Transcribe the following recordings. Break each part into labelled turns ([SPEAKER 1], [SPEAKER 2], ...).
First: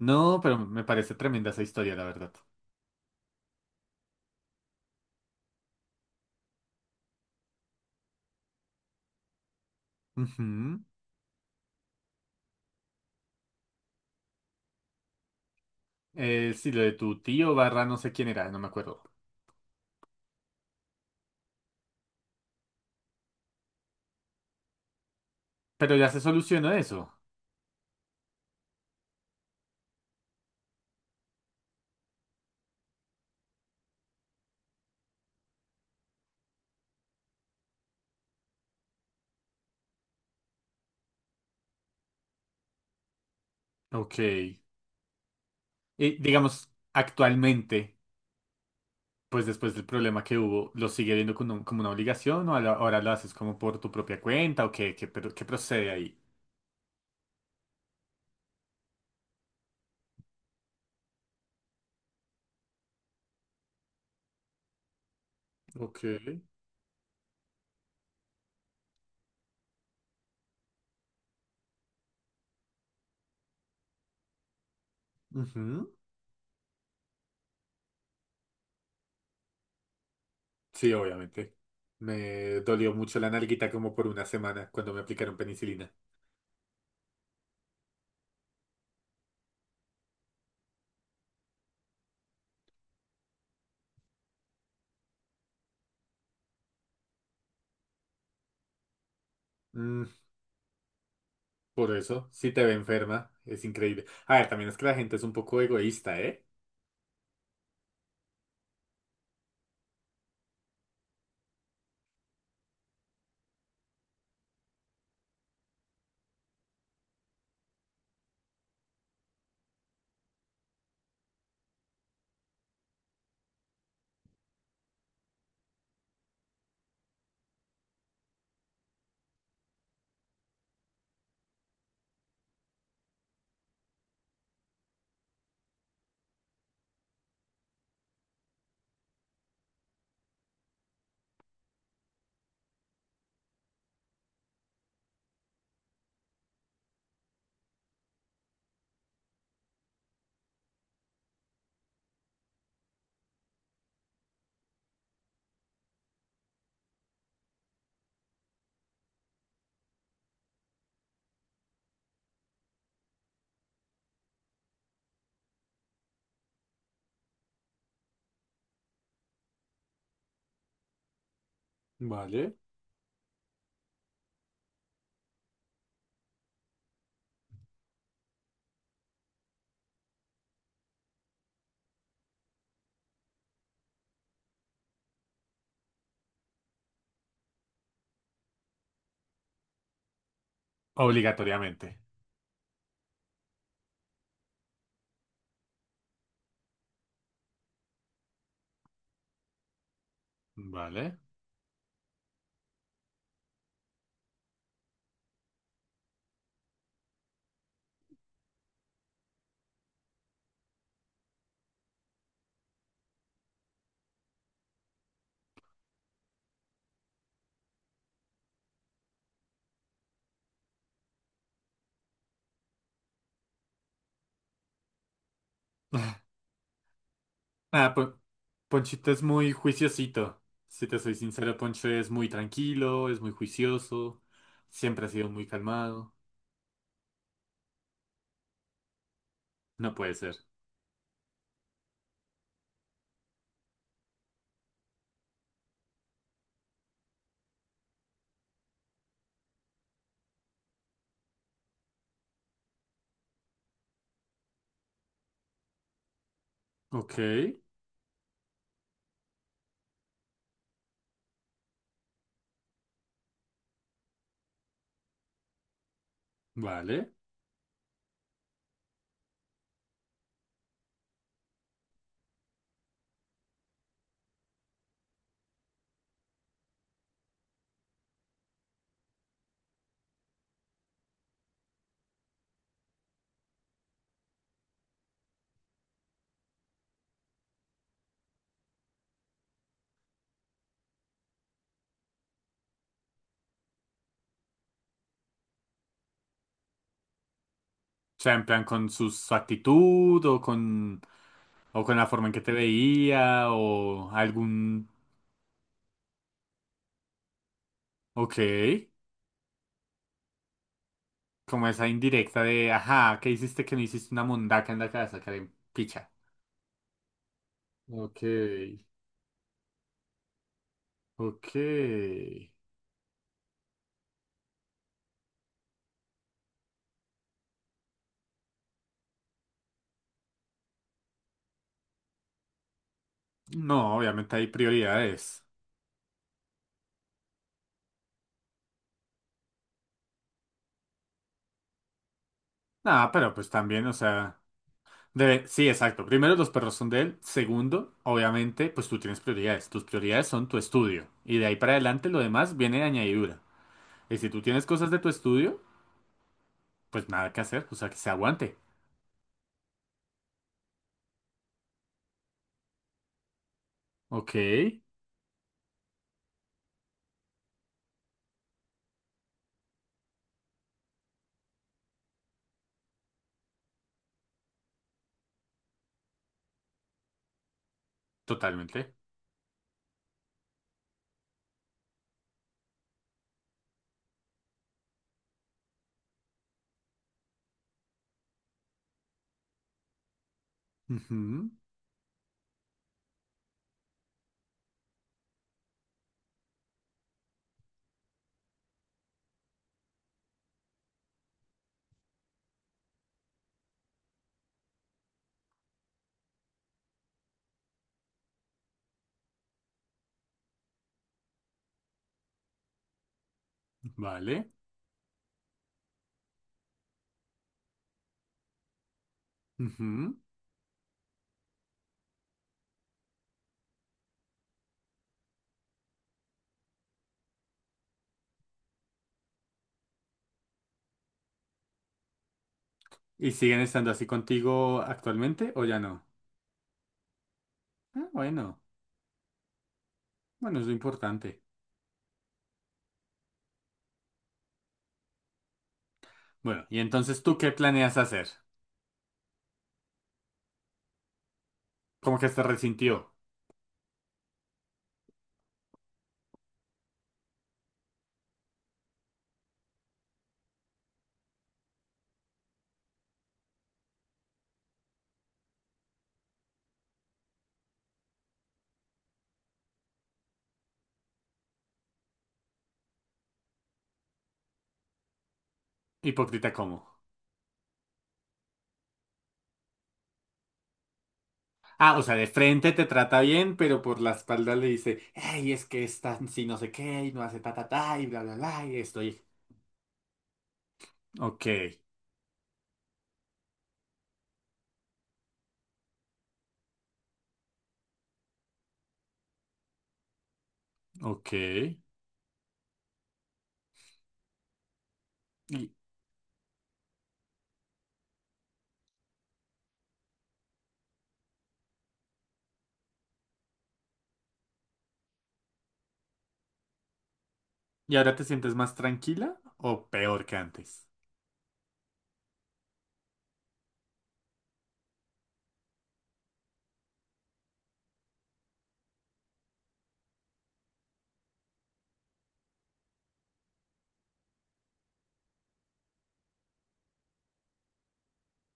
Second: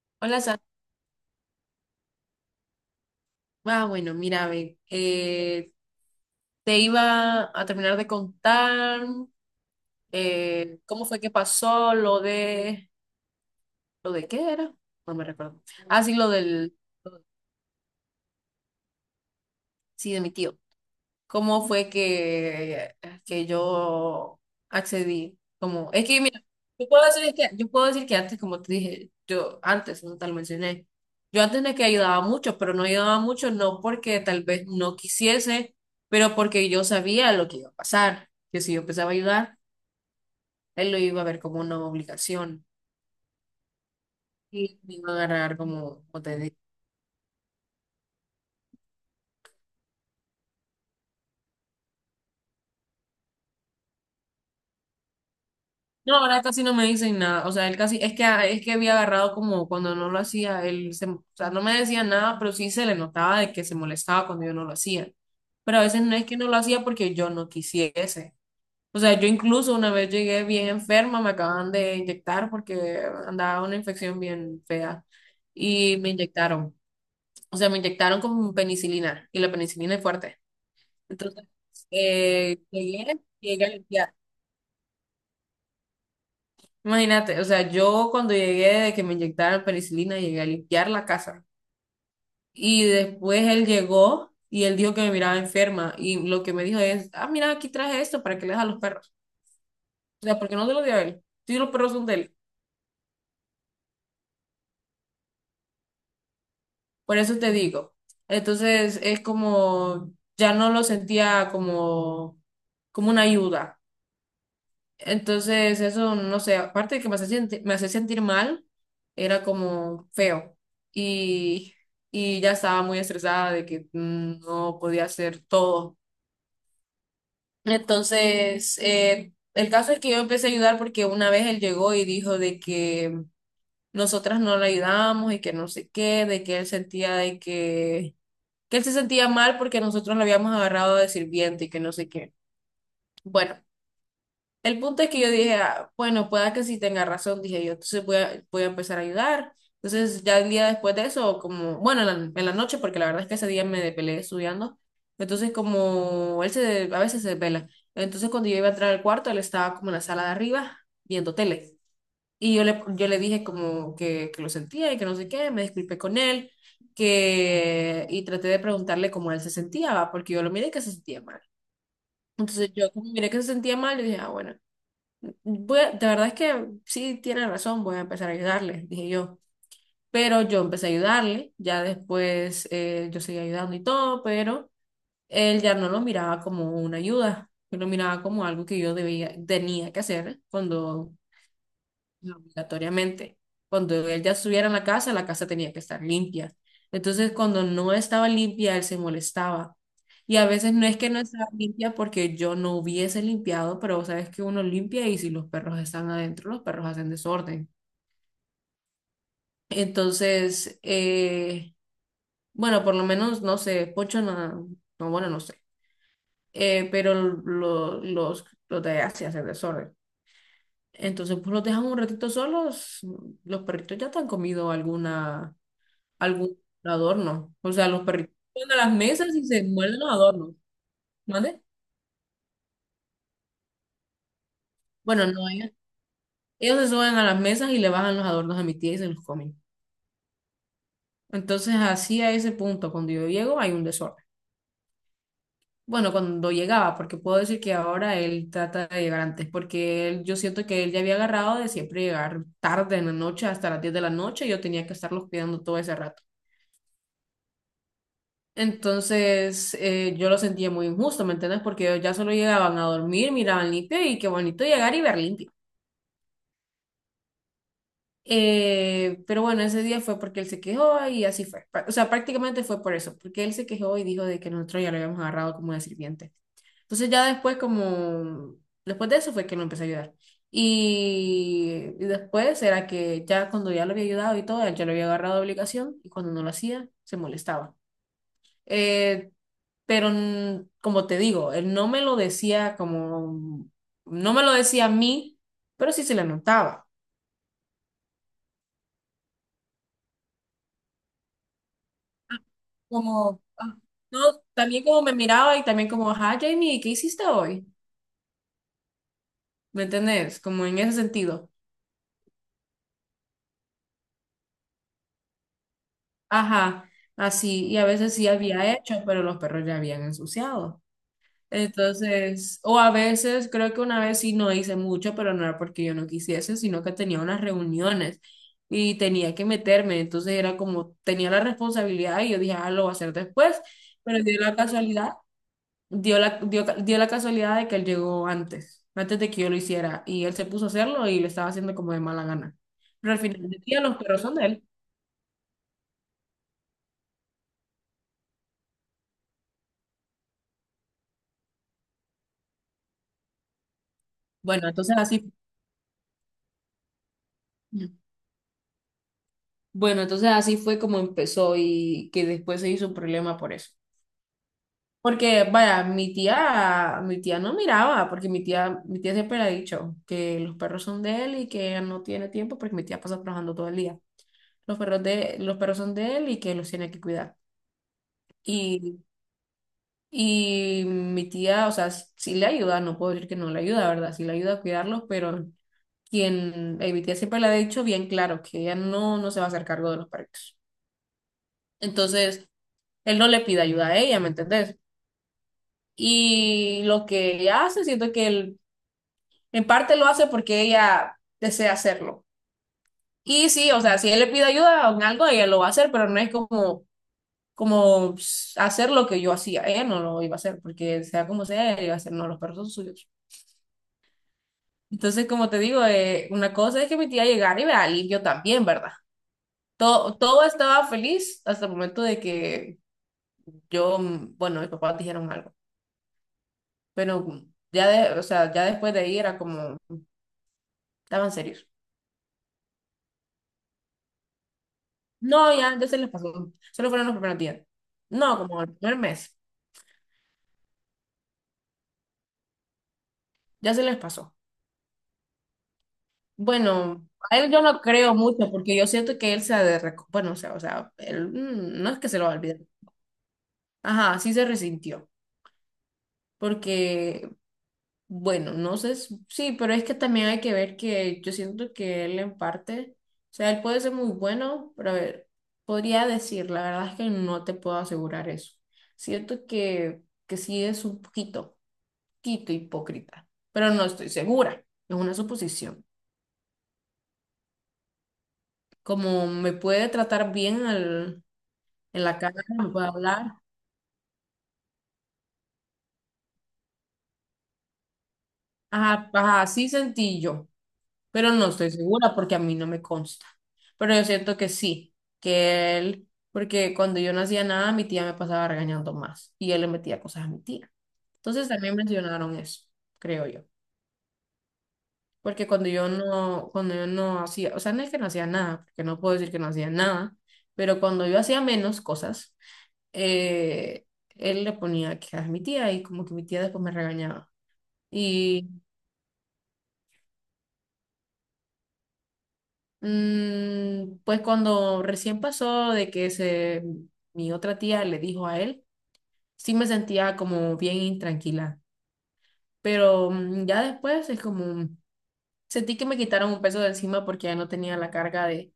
[SPEAKER 1] No,
[SPEAKER 2] Hola,
[SPEAKER 1] pero
[SPEAKER 2] Sa-
[SPEAKER 1] me parece tremenda esa historia, la verdad.
[SPEAKER 2] Bueno, mira, ve, te iba a terminar de contar
[SPEAKER 1] Ujú.
[SPEAKER 2] cómo fue que pasó ¿lo de qué era? No me recuerdo. Ah, sí, lo
[SPEAKER 1] Sí,
[SPEAKER 2] del,
[SPEAKER 1] lo de tu tío barra no sé quién era, no me acuerdo.
[SPEAKER 2] sí, de mi tío. Cómo fue que yo accedí. Como,
[SPEAKER 1] Pero
[SPEAKER 2] es
[SPEAKER 1] ya se
[SPEAKER 2] que mira,
[SPEAKER 1] solucionó eso.
[SPEAKER 2] yo puedo decir que antes, como te dije, yo antes, no te lo mencioné, yo antes de que ayudaba mucho, pero no ayudaba mucho no porque tal vez no quisiese, pero porque yo sabía lo que iba a pasar, que si yo empezaba a ayudar, él lo iba a ver como una obligación
[SPEAKER 1] Ok.
[SPEAKER 2] y me iba a agarrar como,
[SPEAKER 1] Y digamos, actualmente, pues después del problema que hubo, ¿lo sigue viendo como como una obligación o ahora lo haces como por tu propia cuenta o pero, qué procede
[SPEAKER 2] no,
[SPEAKER 1] ahí?
[SPEAKER 2] ahora casi no me dicen nada. O sea, él casi, es que había agarrado como cuando no lo hacía, él se, o sea, no me decía nada, pero sí se le notaba de que se molestaba cuando yo no lo hacía. Pero a veces
[SPEAKER 1] Ok.
[SPEAKER 2] no es que no lo hacía porque yo no quisiese. O sea, yo incluso una vez llegué bien enferma, me acaban de inyectar porque andaba una infección bien fea
[SPEAKER 1] Ujú.
[SPEAKER 2] y me inyectaron. O sea, me inyectaron con penicilina y la penicilina es fuerte.
[SPEAKER 1] Sí,
[SPEAKER 2] Entonces,
[SPEAKER 1] obviamente.
[SPEAKER 2] eh,
[SPEAKER 1] Me dolió mucho
[SPEAKER 2] llegué,
[SPEAKER 1] la nalguita
[SPEAKER 2] llegué,
[SPEAKER 1] como por una semana cuando me aplicaron penicilina.
[SPEAKER 2] imagínate, o sea, yo cuando llegué de que me inyectaron penicilina, llegué a limpiar la casa. Y después él llegó y él dijo que me miraba enferma. Y lo que me dijo es, ah, mira, aquí traje esto para que le des a los perros. O sea, porque no se lo dio a él. Sí, los perros
[SPEAKER 1] Por
[SPEAKER 2] son de
[SPEAKER 1] eso,
[SPEAKER 2] él.
[SPEAKER 1] si te ve enferma, es increíble. A ver, también es que la gente es un poco egoísta, ¿eh?
[SPEAKER 2] Por eso te digo. Entonces es como, ya no lo sentía como, como una ayuda. Entonces, eso, no sé, aparte de que me hace sentir mal, era como feo. Y, y ya estaba muy estresada de que no podía hacer todo. Entonces, el caso es que yo empecé a ayudar porque una vez él llegó y dijo de que nosotras no le ayudamos y que no sé qué, de que él sentía de que él se sentía mal porque nosotros lo habíamos agarrado de sirviente y que no sé qué. Bueno. El punto es que yo dije, "Ah, bueno, pueda que sí tenga razón, dije yo, entonces voy a empezar a ayudar. Entonces ya el día después de eso, como, bueno, en la noche, porque la verdad es que ese día me depelé estudiando, entonces como él se, a veces se desvela, entonces cuando yo iba a entrar al cuarto, él estaba como en la sala de arriba viendo tele. Y yo le dije como que lo sentía y que no sé qué, me disculpé con él, que, y traté de preguntarle cómo él se sentía, ¿va? Porque yo lo miré que se sentía mal.
[SPEAKER 1] Vale.
[SPEAKER 2] Entonces yo como miré que se sentía mal, yo dije, ah, bueno, de verdad es que sí tiene razón, voy a empezar a ayudarle, dije yo. Pero yo empecé a ayudarle, ya después yo seguí ayudando y todo, pero él ya no lo miraba como una ayuda, él lo miraba como algo que yo debía, tenía que hacer cuando
[SPEAKER 1] Obligatoriamente.
[SPEAKER 2] no, obligatoriamente. Cuando él ya estuviera en la casa tenía que estar limpia. Entonces, cuando no estaba limpia, él se molestaba. Y a veces no es que
[SPEAKER 1] Vale.
[SPEAKER 2] no estaba limpia porque yo no hubiese limpiado, pero sabes que uno limpia y si los perros están adentro, los perros hacen desorden. Entonces, bueno, por lo menos, no sé, Pocho no, no, bueno, no sé, eh, pero lo- los de allá sí hacen desorden. Entonces, pues los dejan un ratito solos, los perritos ya te han comido alguna algún adorno. O sea,
[SPEAKER 1] Ah,
[SPEAKER 2] los
[SPEAKER 1] Pon-
[SPEAKER 2] perritos se suben a las
[SPEAKER 1] Ponchito es
[SPEAKER 2] mesas y
[SPEAKER 1] muy
[SPEAKER 2] se muerden los
[SPEAKER 1] juiciosito.
[SPEAKER 2] adornos.
[SPEAKER 1] Si te soy sincero,
[SPEAKER 2] ¿Mande?
[SPEAKER 1] Poncho es muy tranquilo, es muy juicioso, siempre ha
[SPEAKER 2] Bueno,
[SPEAKER 1] sido muy
[SPEAKER 2] no, ellos,
[SPEAKER 1] calmado.
[SPEAKER 2] ellos se suben a las mesas y le bajan los adornos a mi tía y se los comen.
[SPEAKER 1] No puede ser.
[SPEAKER 2] Entonces, así a ese punto, cuando yo llego, hay un desorden. Bueno, cuando llegaba, porque puedo decir que ahora él trata de llegar antes, porque él- yo siento que él ya había agarrado de siempre llegar tarde en la noche, hasta las 10 de la noche, y yo tenía que estarlos cuidando todo ese rato.
[SPEAKER 1] Ok.
[SPEAKER 2] Entonces, yo lo sentía muy injusto, ¿me entiendes? Porque ellos ya solo llegaban a dormir, miraban limpio y qué bonito llegar y ver limpio.
[SPEAKER 1] Vale.
[SPEAKER 2] Pero bueno, ese día fue porque él se quejó y así fue. Pra- O sea, prácticamente fue por eso, porque él se quejó y dijo de que nosotros ya lo habíamos agarrado como de sirviente. Entonces ya después como, después de eso fue que lo empecé a ayudar. Y después era que ya cuando ya lo había ayudado y todo, él ya lo había agarrado de obligación y cuando no lo hacía, se molestaba. Eh, pero como te digo, él no me lo decía como, no me lo decía a mí, pero sí se le notaba.
[SPEAKER 1] O sea, en plan con su actitud o con la forma en que te
[SPEAKER 2] Como,
[SPEAKER 1] veía
[SPEAKER 2] ah,
[SPEAKER 1] o
[SPEAKER 2] no, también
[SPEAKER 1] algún.
[SPEAKER 2] como me miraba y también como, ajá, Jamie, ¿qué hiciste hoy?
[SPEAKER 1] Ok.
[SPEAKER 2] ¿Me entendés? Como en ese sentido.
[SPEAKER 1] Como esa indirecta de, ajá, ¿qué hiciste que no hiciste una mundaca en la casa, Karen? Picha.
[SPEAKER 2] Ajá, así, y a veces
[SPEAKER 1] Ok,
[SPEAKER 2] sí había hecho, pero los perros ya habían ensuciado.
[SPEAKER 1] ok.
[SPEAKER 2] Entonces, o a veces, creo que una vez sí no hice mucho, pero no era porque yo no quisiese, sino que tenía unas reuniones y tenía que meterme. Entonces era como, tenía la responsabilidad y yo dije, ah, lo voy a hacer después,
[SPEAKER 1] No,
[SPEAKER 2] pero
[SPEAKER 1] obviamente hay prioridades.
[SPEAKER 2] dio la casualidad de que él llegó antes, antes de que yo lo hiciera, y él se puso a hacerlo y le estaba haciendo como de mala gana.
[SPEAKER 1] Nada,
[SPEAKER 2] Pero al
[SPEAKER 1] pero
[SPEAKER 2] final
[SPEAKER 1] pues
[SPEAKER 2] del día
[SPEAKER 1] también, o
[SPEAKER 2] los perros son
[SPEAKER 1] sea,
[SPEAKER 2] de él.
[SPEAKER 1] debe, sí, exacto. Primero, los perros son de él. Segundo, obviamente, pues tú tienes prioridades. Tus prioridades son tu estudio. Y de ahí para adelante lo demás viene de añadidura. Y si tú tienes
[SPEAKER 2] Bueno,
[SPEAKER 1] cosas
[SPEAKER 2] entonces
[SPEAKER 1] de tu
[SPEAKER 2] así,
[SPEAKER 1] estudio, pues nada que hacer, o sea, que se aguante.
[SPEAKER 2] bueno, entonces así fue como empezó y que después se hizo un problema por eso.
[SPEAKER 1] Ok,
[SPEAKER 2] Porque, vaya, mi tía no miraba, porque mi tía siempre le ha dicho que los perros son de él y que ella no tiene tiempo porque mi tía pasa trabajando todo el día. Los perros de, los perros son de él y que los tiene que cuidar.
[SPEAKER 1] totalmente.
[SPEAKER 2] Y y mi tía, o sea, sí le ayuda, no puedo decir que no le ayuda, ¿verdad? Sí le ayuda a cuidarlos, pero quien, mi tía siempre le ha dicho bien claro que ella no, no se va a hacer cargo de los perritos.
[SPEAKER 1] Ujú,
[SPEAKER 2] Entonces, él no le pide ayuda a ella, ¿me entendés? Y lo que ella hace, siento que él, en parte lo hace porque ella desea hacerlo. Y sí, o sea, si él le pide ayuda en algo, ella lo va a hacer, pero no es como, como pss, hacer lo que yo hacía. Ella no lo iba a hacer, porque sea como sea, ella iba a hacer, no, los perros son suyos.
[SPEAKER 1] vale.
[SPEAKER 2] Entonces, como te digo, una cosa es que mi tía llegara y me la limpio también, ¿verdad? Todo,
[SPEAKER 1] Ujú.
[SPEAKER 2] todo estaba feliz hasta el momento de que yo, bueno, mis papás dijeron algo, pero ya de, o sea, ya después de ahí era como, estaban serios.
[SPEAKER 1] ¿Y siguen estando así contigo actualmente
[SPEAKER 2] No,
[SPEAKER 1] o ya
[SPEAKER 2] ya, ya se
[SPEAKER 1] no?
[SPEAKER 2] les pasó, solo fueron los primeros días.
[SPEAKER 1] Ah,
[SPEAKER 2] No,
[SPEAKER 1] bueno,
[SPEAKER 2] como el primer mes,
[SPEAKER 1] bueno, es lo importante.
[SPEAKER 2] ya se les pasó.
[SPEAKER 1] Bueno, y
[SPEAKER 2] Bueno,
[SPEAKER 1] entonces, ¿tú
[SPEAKER 2] a
[SPEAKER 1] qué
[SPEAKER 2] él yo no
[SPEAKER 1] planeas
[SPEAKER 2] creo
[SPEAKER 1] hacer?
[SPEAKER 2] mucho porque yo siento que él se ha de, reco- bueno, o sea, él, no es que
[SPEAKER 1] Como
[SPEAKER 2] se lo
[SPEAKER 1] que
[SPEAKER 2] va a
[SPEAKER 1] se
[SPEAKER 2] olvidar.
[SPEAKER 1] resintió.
[SPEAKER 2] Ajá, sí se resintió porque bueno, no sé, s- sí, pero es que también hay que ver que yo siento que él en parte, o sea, él puede ser muy bueno, pero a ver, podría decir, la verdad es que no te puedo asegurar eso. Siento que sí es un poquito, poquito hipócrita, pero no estoy segura, es una suposición.
[SPEAKER 1] Hipócrita, ¿cómo?
[SPEAKER 2] Como me puede tratar bien al-
[SPEAKER 1] Ah, o
[SPEAKER 2] en
[SPEAKER 1] sea,
[SPEAKER 2] la
[SPEAKER 1] de
[SPEAKER 2] cara, me
[SPEAKER 1] frente te
[SPEAKER 2] puede
[SPEAKER 1] trata
[SPEAKER 2] hablar,
[SPEAKER 1] bien, pero por la espalda le dice, hey, es que está si no sé qué, y no hace ta ta ta, y bla bla bla, y
[SPEAKER 2] ajá,
[SPEAKER 1] estoy.
[SPEAKER 2] ajá, así sentí yo. Pero
[SPEAKER 1] Ok,
[SPEAKER 2] no estoy segura porque a mí no me consta. Pero yo siento que sí, que él, porque cuando yo no hacía nada, mi tía me pasaba regañando más y él le metía cosas a mi tía.
[SPEAKER 1] ok.
[SPEAKER 2] Entonces también mencionaron eso, creo yo. Porque cuando yo no hacía, o sea, no es que no hacía nada, porque no puedo decir que no hacía nada, pero cuando yo hacía menos cosas, eh, él le ponía quejas a mi tía y como que mi tía después me regañaba.
[SPEAKER 1] ¿Y ahora te sientes más tranquila o peor que antes?
[SPEAKER 2] Pues cuando recién pasó de que se, mi otra tía le dijo a él, sí me sentía como bien intranquila, pero ya después es como, sentí que me quitaron un peso de encima porque ya no tenía la carga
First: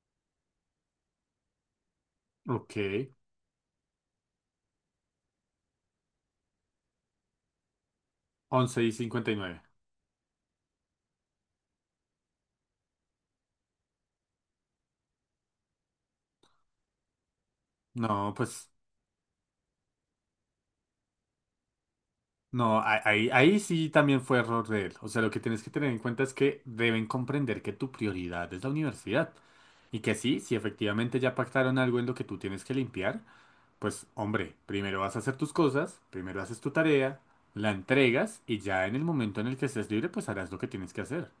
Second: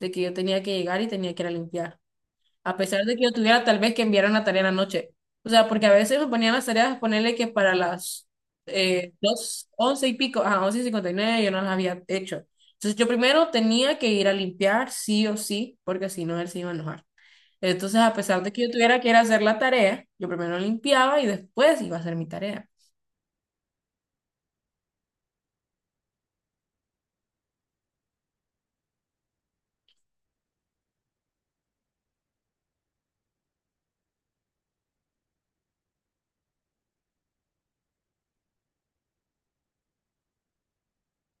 [SPEAKER 2] de que yo tenía que llegar y tenía que ir a limpiar
[SPEAKER 1] Ok,
[SPEAKER 2] a pesar de que yo tuviera tal vez que enviar una tarea en la noche. O sea, porque a veces me ponían las tareas, ponerle que para las
[SPEAKER 1] 11 y 59.
[SPEAKER 2] dos, once y pico, a 11:59 yo no las había hecho. Entonces yo primero tenía que ir a limpiar sí o sí, porque si no él se iba a enojar. Entonces, a
[SPEAKER 1] No,
[SPEAKER 2] pesar de que
[SPEAKER 1] pues.
[SPEAKER 2] yo tuviera que ir a hacer la tarea, yo primero limpiaba y después iba a hacer mi tarea.
[SPEAKER 1] No, ahí, ahí sí también fue error de él. O sea, lo que tienes que tener en cuenta es que deben comprender que tu prioridad es la universidad. Y que sí, si efectivamente ya pactaron algo en lo que tú tienes que limpiar, pues hombre, primero vas a hacer tus cosas, primero haces tu tarea, la entregas y ya en el momento en el que estés libre, pues harás lo que tienes que hacer.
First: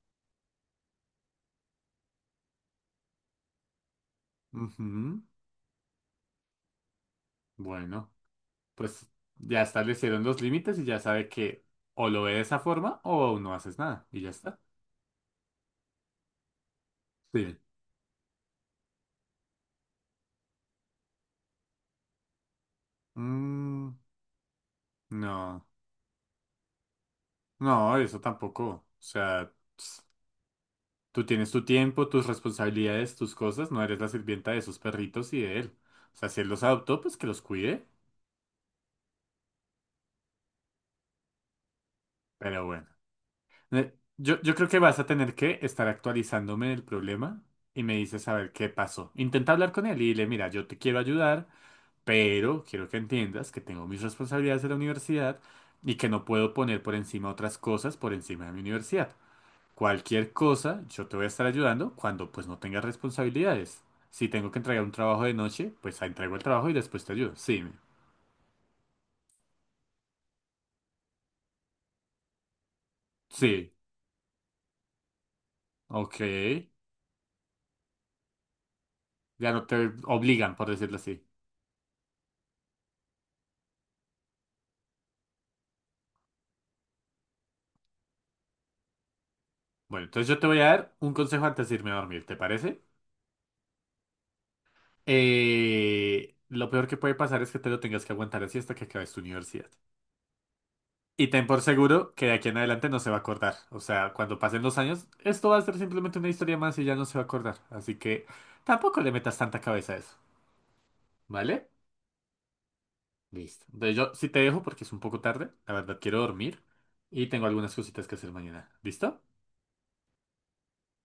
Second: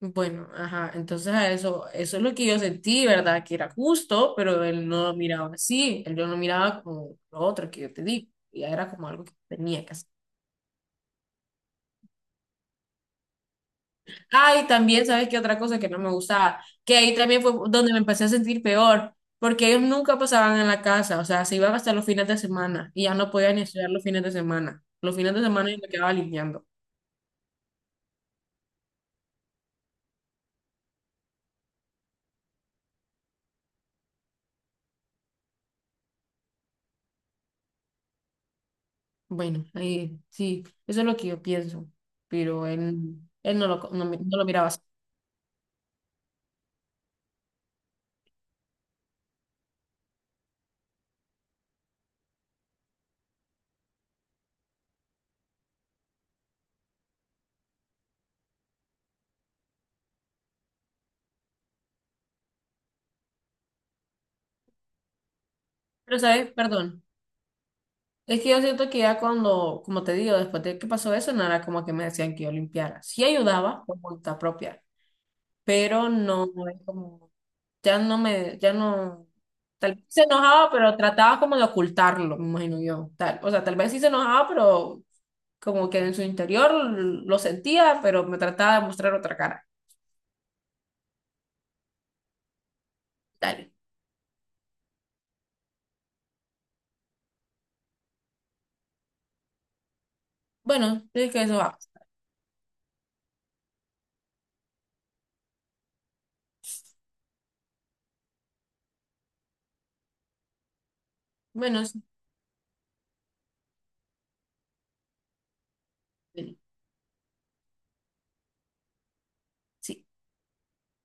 [SPEAKER 2] Bueno, ajá, entonces a eso, eso es lo que yo sentí, ¿verdad? Que era justo, pero él no lo
[SPEAKER 1] Ujú.
[SPEAKER 2] miraba así, él no lo miraba como lo otro que yo te
[SPEAKER 1] Bueno,
[SPEAKER 2] digo, ya era
[SPEAKER 1] pues
[SPEAKER 2] como algo que
[SPEAKER 1] ya
[SPEAKER 2] tenía que hacer.
[SPEAKER 1] establecieron los límites y ya sabe que o lo ve de esa forma o no haces nada y ya
[SPEAKER 2] Ah,
[SPEAKER 1] está.
[SPEAKER 2] y también, ¿sabes qué otra cosa que no me gustaba? Que ahí también fue
[SPEAKER 1] Sí.
[SPEAKER 2] donde me empecé a sentir peor, porque ellos nunca pasaban en la casa, o sea, se iban hasta los fines de semana y ya no podía ni
[SPEAKER 1] Mm,
[SPEAKER 2] estudiar los fines de semana. Los fines de
[SPEAKER 1] no.
[SPEAKER 2] semana yo me quedaba limpiando.
[SPEAKER 1] No, eso tampoco. O sea, ps, tú tienes tu tiempo, tus responsabilidades, tus cosas, no eres la sirvienta de esos perritos y de él. O sea, si él los adoptó, pues que los cuide.
[SPEAKER 2] Bueno, ahí sí, eso es lo que yo pienso,
[SPEAKER 1] Pero
[SPEAKER 2] pero
[SPEAKER 1] bueno.
[SPEAKER 2] él no lo, no me- no
[SPEAKER 1] Yo,
[SPEAKER 2] lo
[SPEAKER 1] yo creo
[SPEAKER 2] miraba
[SPEAKER 1] que
[SPEAKER 2] así.
[SPEAKER 1] vas a tener que estar actualizándome del problema y me dices a ver qué pasó. Intenta hablar con él y dile, mira, yo te quiero ayudar, pero quiero que entiendas que tengo mis responsabilidades de la universidad y que no puedo poner por encima otras cosas por encima de mi universidad. Cualquier cosa, yo te voy a estar ayudando cuando pues no tengas responsabilidades. Si tengo que entregar un trabajo de noche, pues ahí
[SPEAKER 2] Pero,
[SPEAKER 1] entrego el
[SPEAKER 2] ¿sabes?
[SPEAKER 1] trabajo y después
[SPEAKER 2] Perdón.
[SPEAKER 1] te ayudo.
[SPEAKER 2] Es que yo siento que ya cuando, como te digo, después de que pasó eso, no era como que me decían que yo limpiara. Sí
[SPEAKER 1] Sí,
[SPEAKER 2] ayudaba por voluntad propia, pero no
[SPEAKER 1] ok.
[SPEAKER 2] no es como, ya no me, ya no,
[SPEAKER 1] Ya no te
[SPEAKER 2] tal vez se
[SPEAKER 1] obligan, por
[SPEAKER 2] enojaba,
[SPEAKER 1] decirlo
[SPEAKER 2] pero
[SPEAKER 1] así.
[SPEAKER 2] trataba como de ocultarlo, me imagino yo. Tal, o sea, tal vez sí se enojaba, pero como que en su interior lo sentía, pero me trataba de mostrar otra cara.
[SPEAKER 1] Bueno, entonces yo te voy a dar un consejo antes de irme a dormir, ¿te parece?
[SPEAKER 2] Tal
[SPEAKER 1] Lo peor que puede pasar es que te lo tengas que aguantar así hasta que acabes tu universidad.
[SPEAKER 2] bueno,
[SPEAKER 1] Y
[SPEAKER 2] es que
[SPEAKER 1] ten
[SPEAKER 2] eso
[SPEAKER 1] por
[SPEAKER 2] va.
[SPEAKER 1] seguro que de aquí en adelante no se va a acordar. O sea, cuando pasen los años, esto va a ser simplemente una historia más y ya no se va a acordar. Así que tampoco le metas tanta cabeza a eso. ¿Vale?
[SPEAKER 2] Bueno,
[SPEAKER 1] Listo. Entonces yo sí te dejo porque es un poco tarde. La verdad, quiero
[SPEAKER 2] sí.
[SPEAKER 1] dormir y tengo algunas cositas que hacer mañana. ¿Listo?
[SPEAKER 2] Sí.